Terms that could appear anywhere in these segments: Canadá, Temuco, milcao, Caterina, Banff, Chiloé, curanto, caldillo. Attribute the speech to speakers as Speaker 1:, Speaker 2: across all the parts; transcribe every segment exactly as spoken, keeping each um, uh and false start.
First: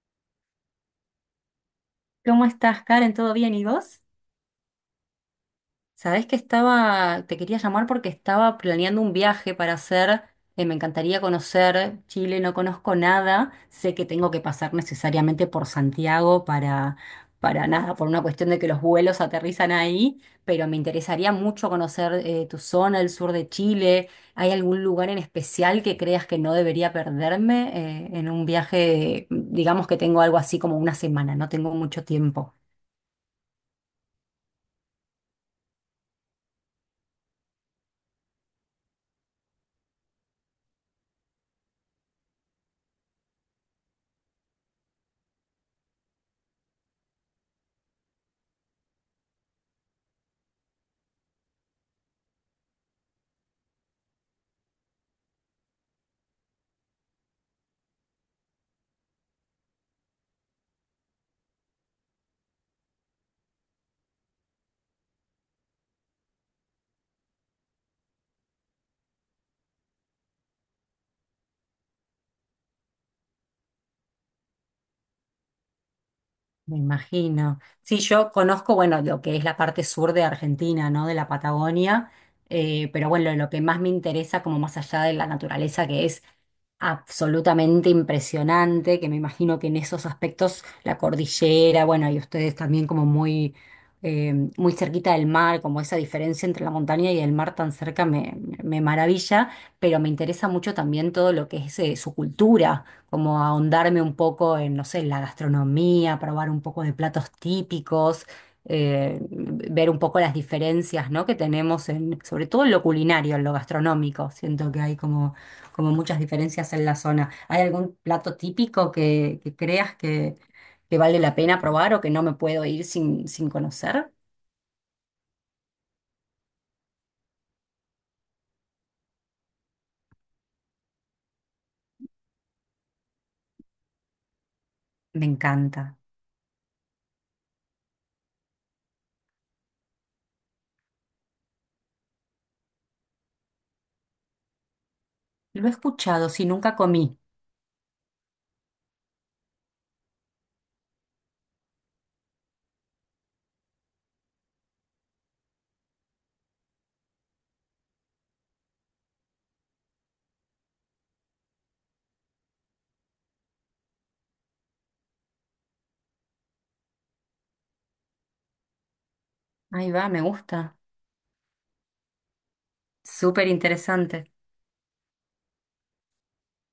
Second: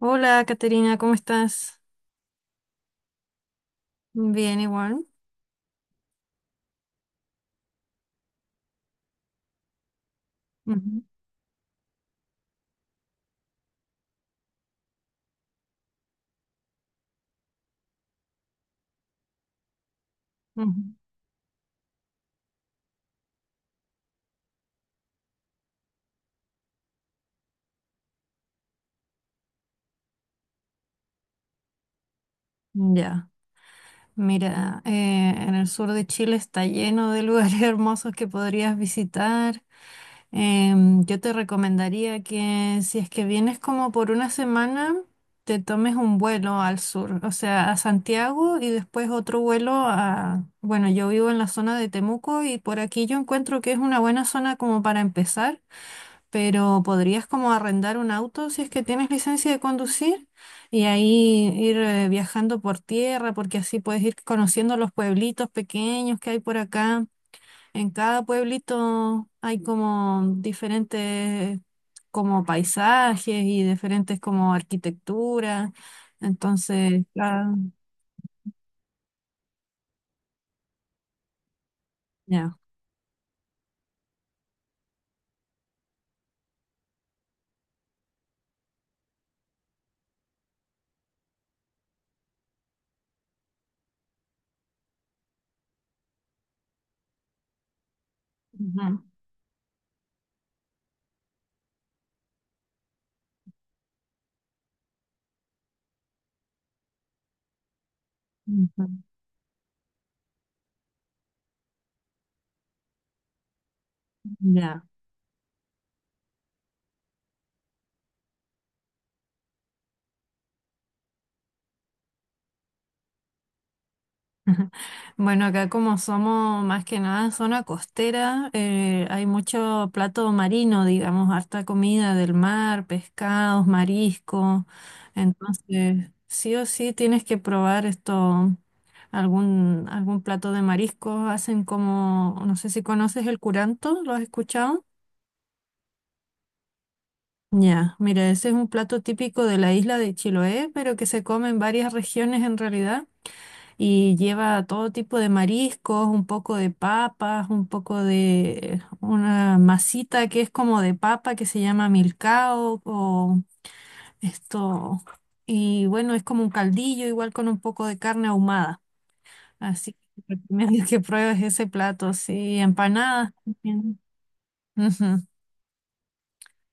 Speaker 1: Hola, Caterina, ¿cómo estás?
Speaker 2: ¿Cómo estás, Karen? ¿Todo bien? ¿Y vos?
Speaker 1: Bien, igual.
Speaker 2: Sabés que estaba, te quería llamar porque estaba planeando un viaje para hacer, eh, me
Speaker 1: Ujú,
Speaker 2: encantaría conocer Chile, no conozco nada, sé que tengo que pasar necesariamente por Santiago para, para nada, por una cuestión de que los vuelos aterrizan ahí, pero me interesaría mucho conocer eh, tu zona, el sur de Chile. ¿Hay algún lugar en especial que creas que no debería perderme eh, en un viaje, digamos que tengo algo así como una semana, no tengo mucho tiempo?
Speaker 1: ujú. Ya. Mira, eh, en el sur de Chile está lleno de lugares hermosos que podrías visitar. Em, yo te recomendaría que si es que vienes como por una semana, te tomes un vuelo al sur, o sea, a Santiago y después otro vuelo a... Bueno, yo vivo en la zona de Temuco y por aquí yo encuentro que es una buena zona como para empezar, pero podrías como arrendar un auto si es que tienes licencia de conducir y ahí ir eh, viajando por tierra, porque así puedes ir conociendo los pueblitos pequeños que hay por acá. En cada pueblito hay como diferentes como paisajes y diferentes como arquitecturas.
Speaker 2: Me
Speaker 1: Entonces, ah,
Speaker 2: imagino. Sí, yo conozco, bueno, lo que es la parte sur de Argentina, ¿no? De la Patagonia,
Speaker 1: ya.
Speaker 2: eh, pero bueno, lo que más me interesa, como más allá de la naturaleza, que es absolutamente impresionante, que me imagino que en esos aspectos, la cordillera, bueno, y ustedes también como muy, eh, muy cerquita del mar, como esa diferencia entre la montaña y el mar tan cerca me, me
Speaker 1: Ujú,
Speaker 2: maravilla, pero me interesa mucho también todo lo que es, eh, su cultura como ahondarme un poco en, no sé, la gastronomía, probar un poco de platos típicos,
Speaker 1: ujú,
Speaker 2: eh, ver un poco las diferencias, ¿no? Que tenemos en, sobre todo en lo culinario, en lo gastronómico. Siento que
Speaker 1: ya.
Speaker 2: hay como, como muchas diferencias en la zona. ¿Hay algún plato típico que, que creas que, que vale la pena probar o que no me puedo ir sin, sin conocer?
Speaker 1: Bueno, acá como somos más que nada zona costera, eh, hay mucho plato marino, digamos, harta comida del mar, pescados, mariscos.
Speaker 2: Me encanta.
Speaker 1: Entonces, sí o sí tienes que probar esto, algún, algún plato de mariscos. Hacen como, no sé si conoces el curanto, ¿lo has escuchado?
Speaker 2: Lo he escuchado, sí, nunca comí.
Speaker 1: Ya, mira, ese es un plato típico de la isla de Chiloé, pero que se come en varias regiones en realidad. Y lleva todo tipo de mariscos, un poco de papas, un poco de una masita que es como de papa que se llama milcao o esto. Y bueno, es como un caldillo, igual con un poco de carne ahumada.
Speaker 2: Ahí
Speaker 1: Así
Speaker 2: va, me
Speaker 1: que te
Speaker 2: gusta.
Speaker 1: recomiendo que pruebes ese plato, sí, empanadas
Speaker 2: Súper
Speaker 1: también.
Speaker 2: interesante.
Speaker 1: Ujú,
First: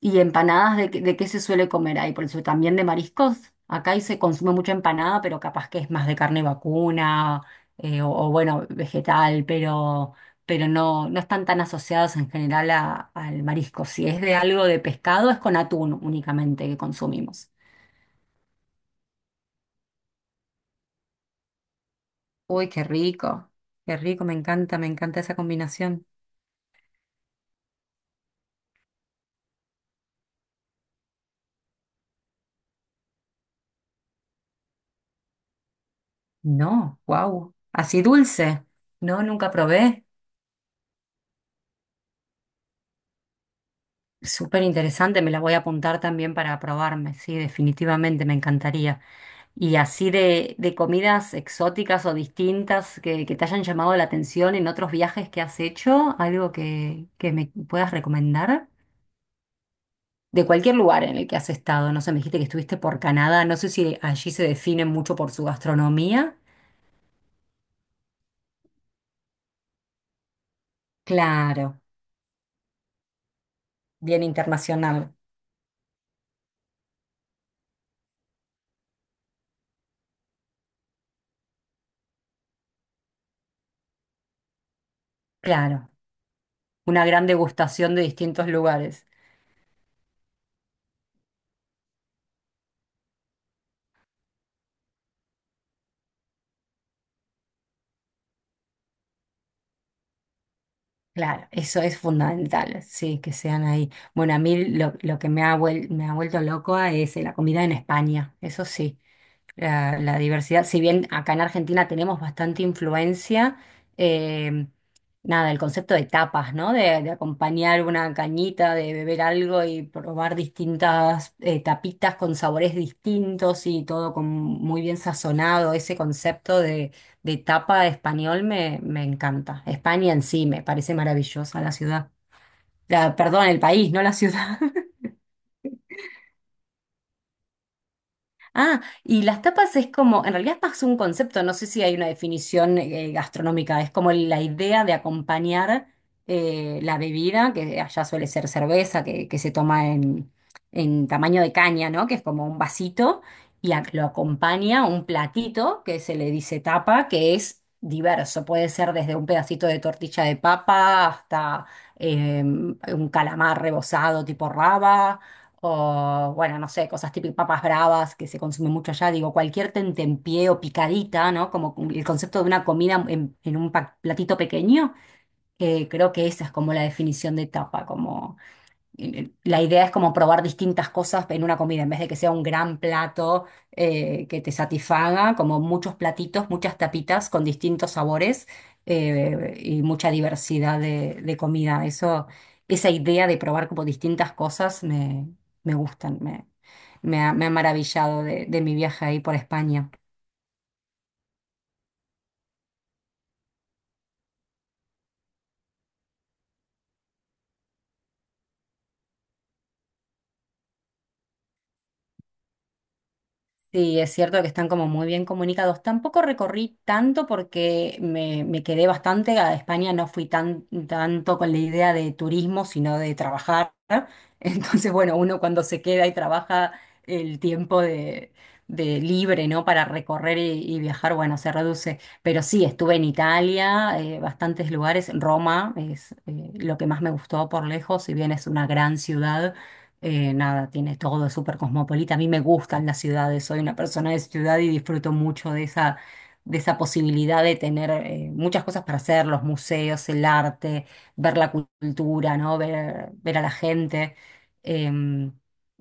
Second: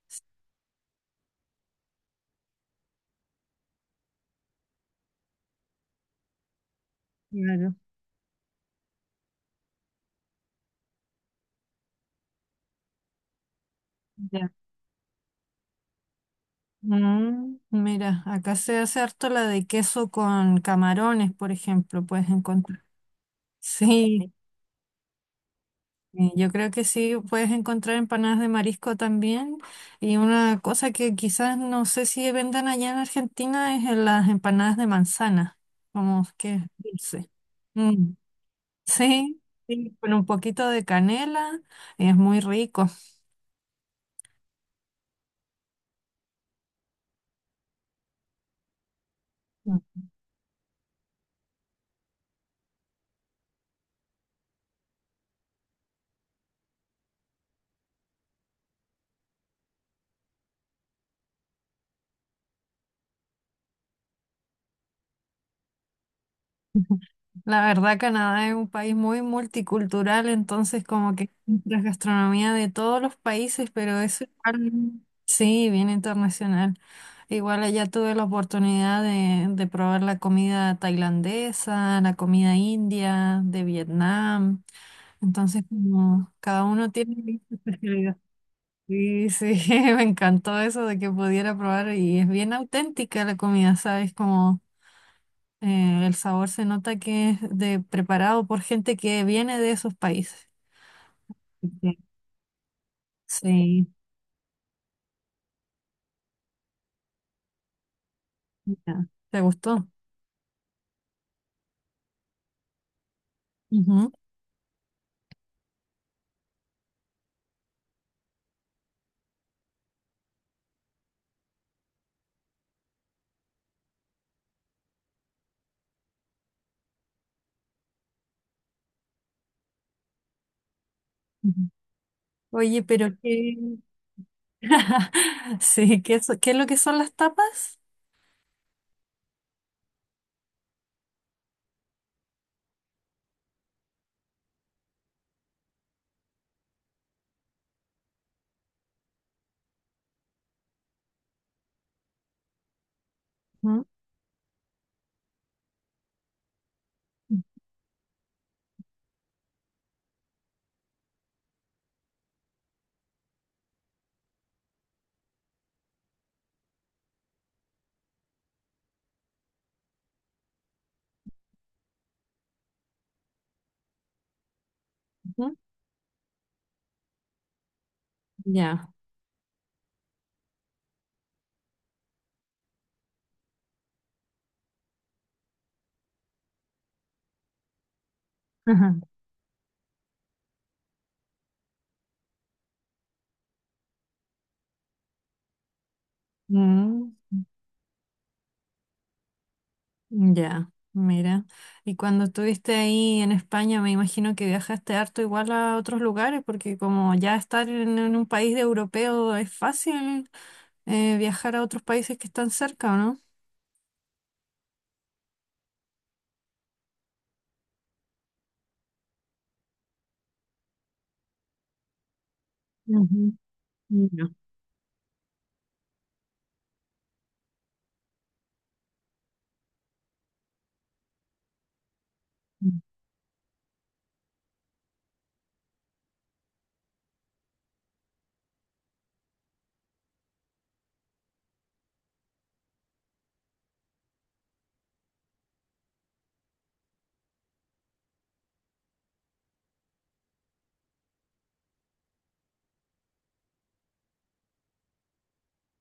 Speaker 2: ¿Y empanadas de, qué- de qué se suele comer ahí? Por eso también de mariscos. Acá ahí se consume mucha empanada, pero capaz que es más de carne vacuna
Speaker 1: claro.
Speaker 2: eh, o, o, bueno, vegetal, pero, pero no, no están tan asociadas en general a- al marisco. Si es de
Speaker 1: Ya.
Speaker 2: algo de pescado, es con atún únicamente que consumimos.
Speaker 1: Mm, mira, acá se hace harto la de queso con camarones, por ejemplo, puedes
Speaker 2: Uy,
Speaker 1: encontrar.
Speaker 2: qué rico, qué rico, me
Speaker 1: Sí.
Speaker 2: encanta, me encanta esa combinación.
Speaker 1: Sí, yo creo que sí puedes encontrar empanadas de marisco también. Y una cosa que quizás no sé si vendan allá en Argentina es en las empanadas de manzana, como que es
Speaker 2: No,
Speaker 1: dulce.
Speaker 2: wow, así
Speaker 1: Mm,
Speaker 2: dulce. No,
Speaker 1: sí,
Speaker 2: nunca
Speaker 1: sí,
Speaker 2: probé.
Speaker 1: con un poquito de canela es muy rico.
Speaker 2: Súper interesante, me la voy a apuntar también para probarme, sí, definitivamente me encantaría. Y así de, de comidas exóticas o distintas que, que te hayan llamado la atención en otros viajes que has hecho, algo que, que me puedas recomendar. De cualquier lugar en el que has estado, no sé, me dijiste que estuviste por Canadá, no sé si allí se define mucho por su gastronomía.
Speaker 1: La verdad, Canadá es un país muy multicultural, entonces como que la
Speaker 2: Claro,
Speaker 1: gastronomía de todos los países, pero
Speaker 2: bien
Speaker 1: eso igual,
Speaker 2: internacional,
Speaker 1: sí, bien internacional. Igual allá tuve la oportunidad de, de probar la comida tailandesa, la comida india, de Vietnam. Entonces,
Speaker 2: claro,
Speaker 1: como cada uno
Speaker 2: una gran
Speaker 1: tiene su
Speaker 2: degustación de
Speaker 1: especialidad.
Speaker 2: distintos lugares.
Speaker 1: Sí, sí, me encantó eso de que pudiera probar y es bien auténtica la comida, ¿sabes? Como eh, el sabor se nota que es de preparado por gente que viene de esos países.
Speaker 2: Claro, eso es
Speaker 1: Ok.
Speaker 2: fundamental, sí, que sean
Speaker 1: Sí,
Speaker 2: ahí. Bueno, a mí lo, lo que me ha, vuel- me ha vuelto loco es eh, la comida en España, eso sí.
Speaker 1: ya. ¿Te gustó?
Speaker 2: La, la diversidad, si bien acá en Argentina tenemos bastante influencia,
Speaker 1: Ujú,
Speaker 2: eh, nada, el concepto de tapas, ¿no? De, de acompañar una cañita, de beber algo y probar distintas eh, tapitas con sabores distintos y todo con muy bien sazonado. Ese concepto de, de tapa español me, me encanta. España en sí me parece maravillosa
Speaker 1: ujú.
Speaker 2: la ciudad.
Speaker 1: Oye, pero
Speaker 2: La- perdón,
Speaker 1: qué,
Speaker 2: el país, no la ciudad.
Speaker 1: sí, ¿qué, so- qué es lo que son las tapas?
Speaker 2: Ah, y las tapas es como, en realidad es más un concepto, no sé si hay una definición eh, gastronómica, es como la idea de acompañar eh, la bebida, que allá suele ser cerveza, que, que se toma en, en tamaño de caña, ¿no? Que es como un vasito, y a-
Speaker 1: Ujú,
Speaker 2: lo acompaña un platito que se le dice tapa, que es diverso, puede ser desde un pedacito de tortilla de papa hasta eh, un calamar rebozado tipo raba o, bueno, no sé, cosas típicas, papas bravas que se consumen mucho allá. Digo, cualquier tentempié o picadita, ¿no? Como el concepto de una comida en, en un pa- platito pequeño.
Speaker 1: ujú.
Speaker 2: Eh, creo que esa es como la definición de tapa, como
Speaker 1: Ya.
Speaker 2: eh, la idea es como probar distintas cosas en una comida, en vez de que sea un gran plato eh, que te satisfaga, como muchos platitos, muchas tapitas con distintos sabores
Speaker 1: Ajá.
Speaker 2: eh, y mucha diversidad de, de comida. Eso, esa idea de probar como distintas cosas me, me gustan, me,
Speaker 1: Mm.
Speaker 2: me ha, me ha maravillado de, de mi viaje ahí por España.
Speaker 1: Ya, mira. Y cuando estuviste ahí en España, me imagino que viajaste harto igual a otros lugares, porque como ya estar en, en un país de europeo es fácil eh, viajar a otros países que están cerca, ¿o no?
Speaker 2: Sí, es cierto que están como muy bien comunicados. Tampoco recorrí tanto porque me, me quedé bastante a España, no fui tan, tanto con la idea de turismo, sino de
Speaker 1: Ujú,
Speaker 2: trabajar.
Speaker 1: ya,
Speaker 2: Entonces, bueno, uno cuando se queda y trabaja el tiempo de, de libre, ¿no? Para recorrer y, y viajar, bueno, se reduce. Pero sí, estuve en Italia, eh, bastantes lugares. Roma es eh, lo que más me gustó por lejos, si bien es una gran ciudad eh, nada, tiene todo súper cosmopolita. A mí me gustan las ciudades, soy una persona de ciudad y disfruto mucho de esa, de esa posibilidad de tener eh, muchas cosas para hacer, los museos, el arte, ver la cultura, ¿no? Ver, ver a la gente. Em,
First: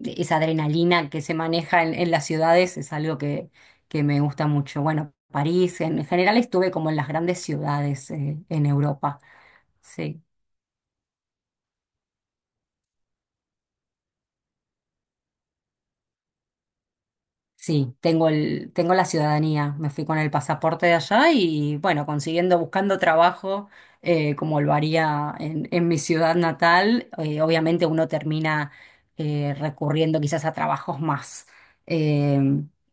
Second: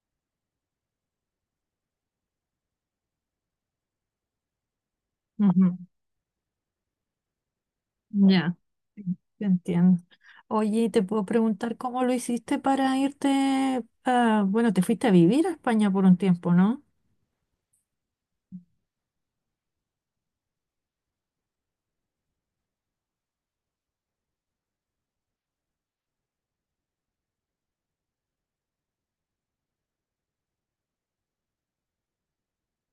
Speaker 2: Esa adrenalina que se maneja en, en las ciudades es algo que, que me gusta mucho. Bueno,
Speaker 1: ujú,
Speaker 2: París, en general estuve como en las grandes ciudades eh,
Speaker 1: ya,
Speaker 2: en
Speaker 1: sí,
Speaker 2: Europa.
Speaker 1: te entiendo.
Speaker 2: Sí.
Speaker 1: Oye, te puedo preguntar cómo lo hiciste para irte, a- bueno, te fuiste a vivir a España por un tiempo, ¿no?
Speaker 2: Sí, tengo el, tengo la ciudadanía, me fui con el pasaporte de allá y bueno, consiguiendo, buscando trabajo eh, como lo haría en, en mi ciudad natal, eh, obviamente uno termina eh, recurriendo quizás a trabajos más, eh,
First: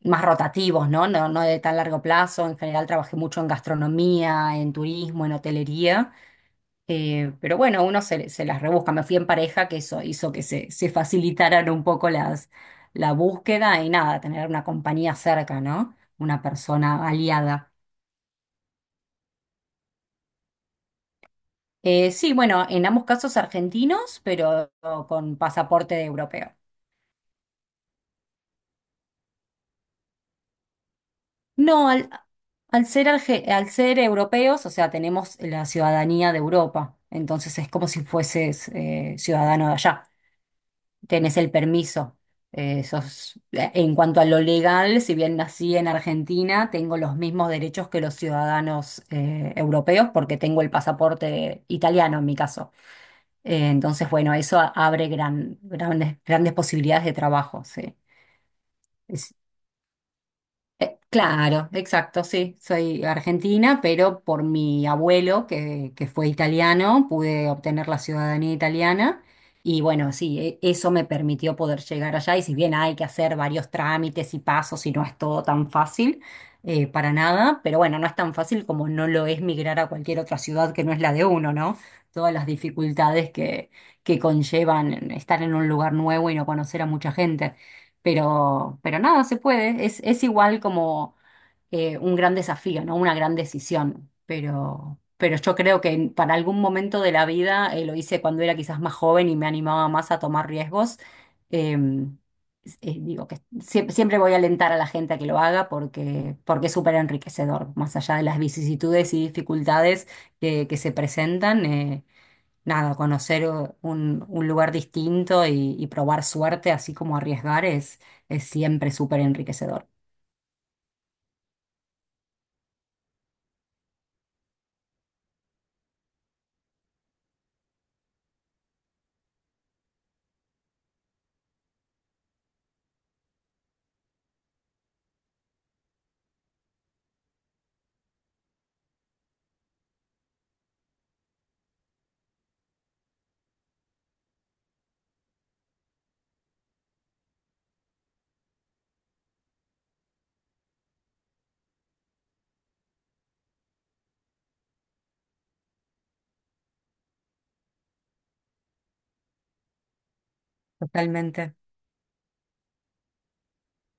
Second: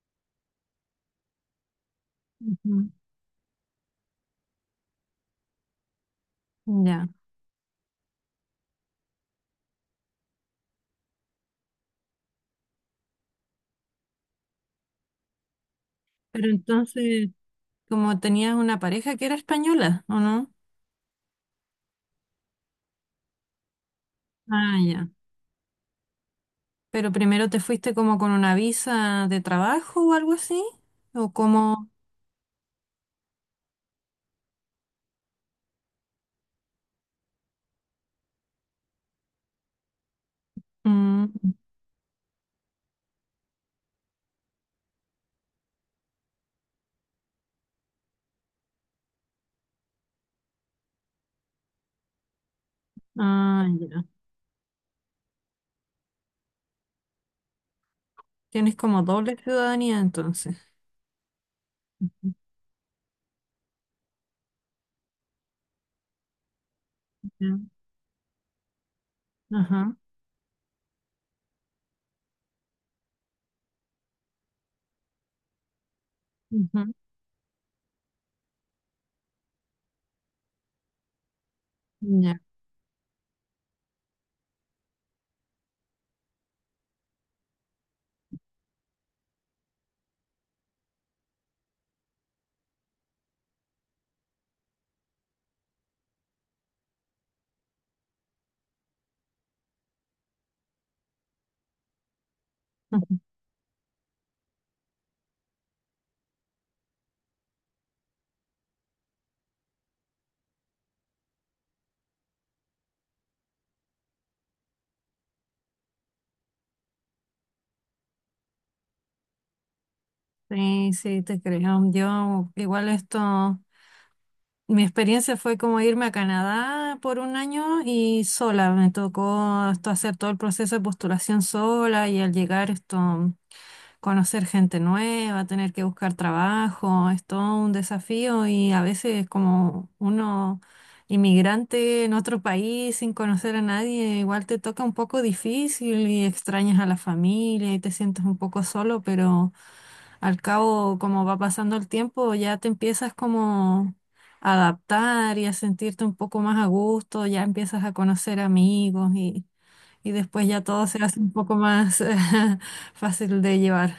Speaker 2: más rotativos, ¿no? No, no de tan largo plazo, en general
Speaker 1: Ujú,
Speaker 2: trabajé mucho en gastronomía, en turismo, en hotelería
Speaker 1: ya.
Speaker 2: eh, pero bueno, uno se, se las rebusca. Me fui en pareja, que eso hizo que se, se facilitaran un poco las, la búsqueda y nada, tener una compañía cerca, ¿no? Una
Speaker 1: Pero
Speaker 2: persona
Speaker 1: entonces,
Speaker 2: aliada.
Speaker 1: como tenías una pareja que era española, ¿o no?
Speaker 2: Eh, sí, bueno, en ambos casos argentinos, pero
Speaker 1: Ah, ya.
Speaker 2: con pasaporte de europeo.
Speaker 1: Pero primero te fuiste como con una visa de trabajo o algo así, o como...
Speaker 2: No, al, al ser, arge- al ser europeos, o sea, tenemos la ciudadanía de Europa, entonces es como si fueses eh, ciudadano de allá. Tenés el
Speaker 1: Mm,
Speaker 2: permiso. Eh, sos- eh, en cuanto a lo legal, si bien nací en Argentina, tengo los mismos derechos que los ciudadanos eh, europeos porque tengo el pasaporte italiano en mi caso.
Speaker 1: ah,
Speaker 2: Eh,
Speaker 1: ya.
Speaker 2: entonces, bueno, eso abre gran, grandes, grandes posibilidades de trabajo, sí.
Speaker 1: Tienes como doble ciudadanía entonces.
Speaker 2: Eh, Claro, exacto,
Speaker 1: Ujú,
Speaker 2: sí, soy argentina, pero por mi abuelo, que, que fue italiano, pude
Speaker 1: ya.
Speaker 2: obtener la ciudadanía italiana y
Speaker 1: Ajá.
Speaker 2: bueno, sí, e- eso me permitió poder llegar allá y si bien hay que hacer varios trámites y pasos y no es todo tan fácil, eh,
Speaker 1: Ujú,
Speaker 2: para nada, pero bueno, no es tan fácil como no lo es migrar a cualquier otra ciudad que no es la de uno, ¿no? Todas
Speaker 1: ya.
Speaker 2: las dificultades que, que conllevan estar en un lugar nuevo y no conocer a mucha gente. Pero, pero nada, se puede. Es, es igual como eh, un gran desafío, ¿no? Una gran decisión. Pero, pero yo creo que en- para algún momento de la vida eh, lo hice cuando era quizás más joven y me animaba más a tomar riesgos. Em, s- eh,
Speaker 1: Ujú.
Speaker 2: digo que siempre, siempre voy a alentar a la gente a que lo haga porque, porque es súper enriquecedor, más allá de las vicisitudes y dificultades que, que se presentan. Eh, nada, conocer eh, un, un lugar distinto y, y probar suerte, así como arriesgar, es, es siempre súper enriquecedor.
Speaker 1: Sí, sí, te creo. Yo igual esto... Mi experiencia fue como irme a Canadá por un año y sola. Me tocó esto hacer todo el proceso de postulación sola y al llegar esto... conocer gente nueva, tener que buscar trabajo, es todo un desafío y a veces como uno inmigrante en otro país sin conocer a nadie, igual te toca un poco difícil y extrañas a la familia y te sientes un poco solo, pero al cabo como va pasando el tiempo ya te empiezas como a adaptar y a sentirte un poco más a gusto, ya empiezas a conocer amigos y, y después ya todo se hace un
Speaker 2: Totalmente.
Speaker 1: poco más fácil de llevar.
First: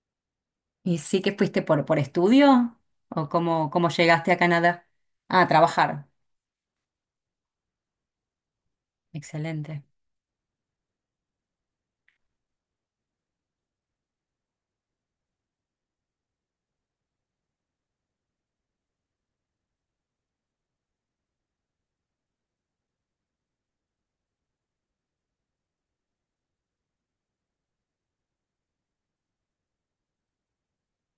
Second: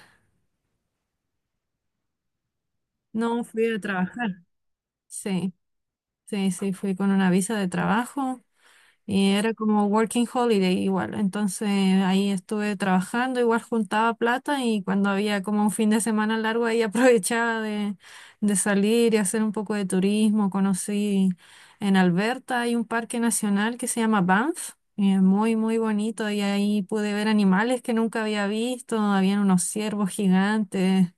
Speaker 2: ¿Y sí que fuiste por, por estudio? ¿O
Speaker 1: No, fui
Speaker 2: cómo,
Speaker 1: a
Speaker 2: cómo
Speaker 1: trabajar.
Speaker 2: llegaste a Canadá? Ah, a
Speaker 1: Sí,
Speaker 2: trabajar.
Speaker 1: sí, sí, fui con una visa de trabajo y era
Speaker 2: Excelente.
Speaker 1: como working holiday igual. Entonces ahí estuve trabajando, igual juntaba plata y cuando había como un fin de semana largo ahí aprovechaba de, de salir y hacer un poco de turismo. Conocí en Alberta, hay un parque nacional que se llama Banff. Y es muy, muy bonito y ahí pude ver animales que nunca había visto. Habían unos ciervos gigantes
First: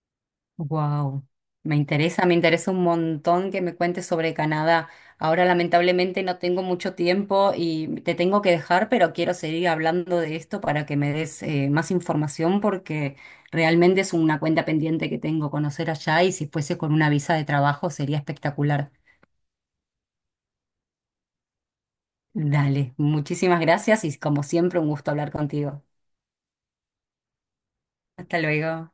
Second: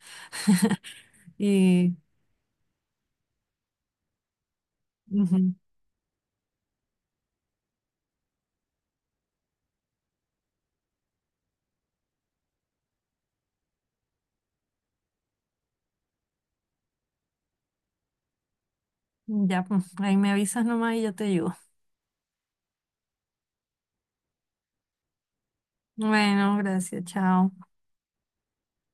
Speaker 2: Wow, me
Speaker 1: y...
Speaker 2: interesa, me interesa un montón que me cuentes sobre Canadá. Ahora lamentablemente no tengo mucho tiempo y te tengo que dejar, pero quiero seguir hablando de esto para que me des eh, más información porque realmente es una cuenta pendiente que tengo conocer allá y si fuese con una visa de trabajo sería espectacular.
Speaker 1: Ya, pues, ahí me avisas nomás y yo te ayudo.
Speaker 2: Dale, muchísimas gracias y como siempre un gusto hablar contigo.
Speaker 1: Bueno, gracias, chao.
Speaker 2: Hasta luego.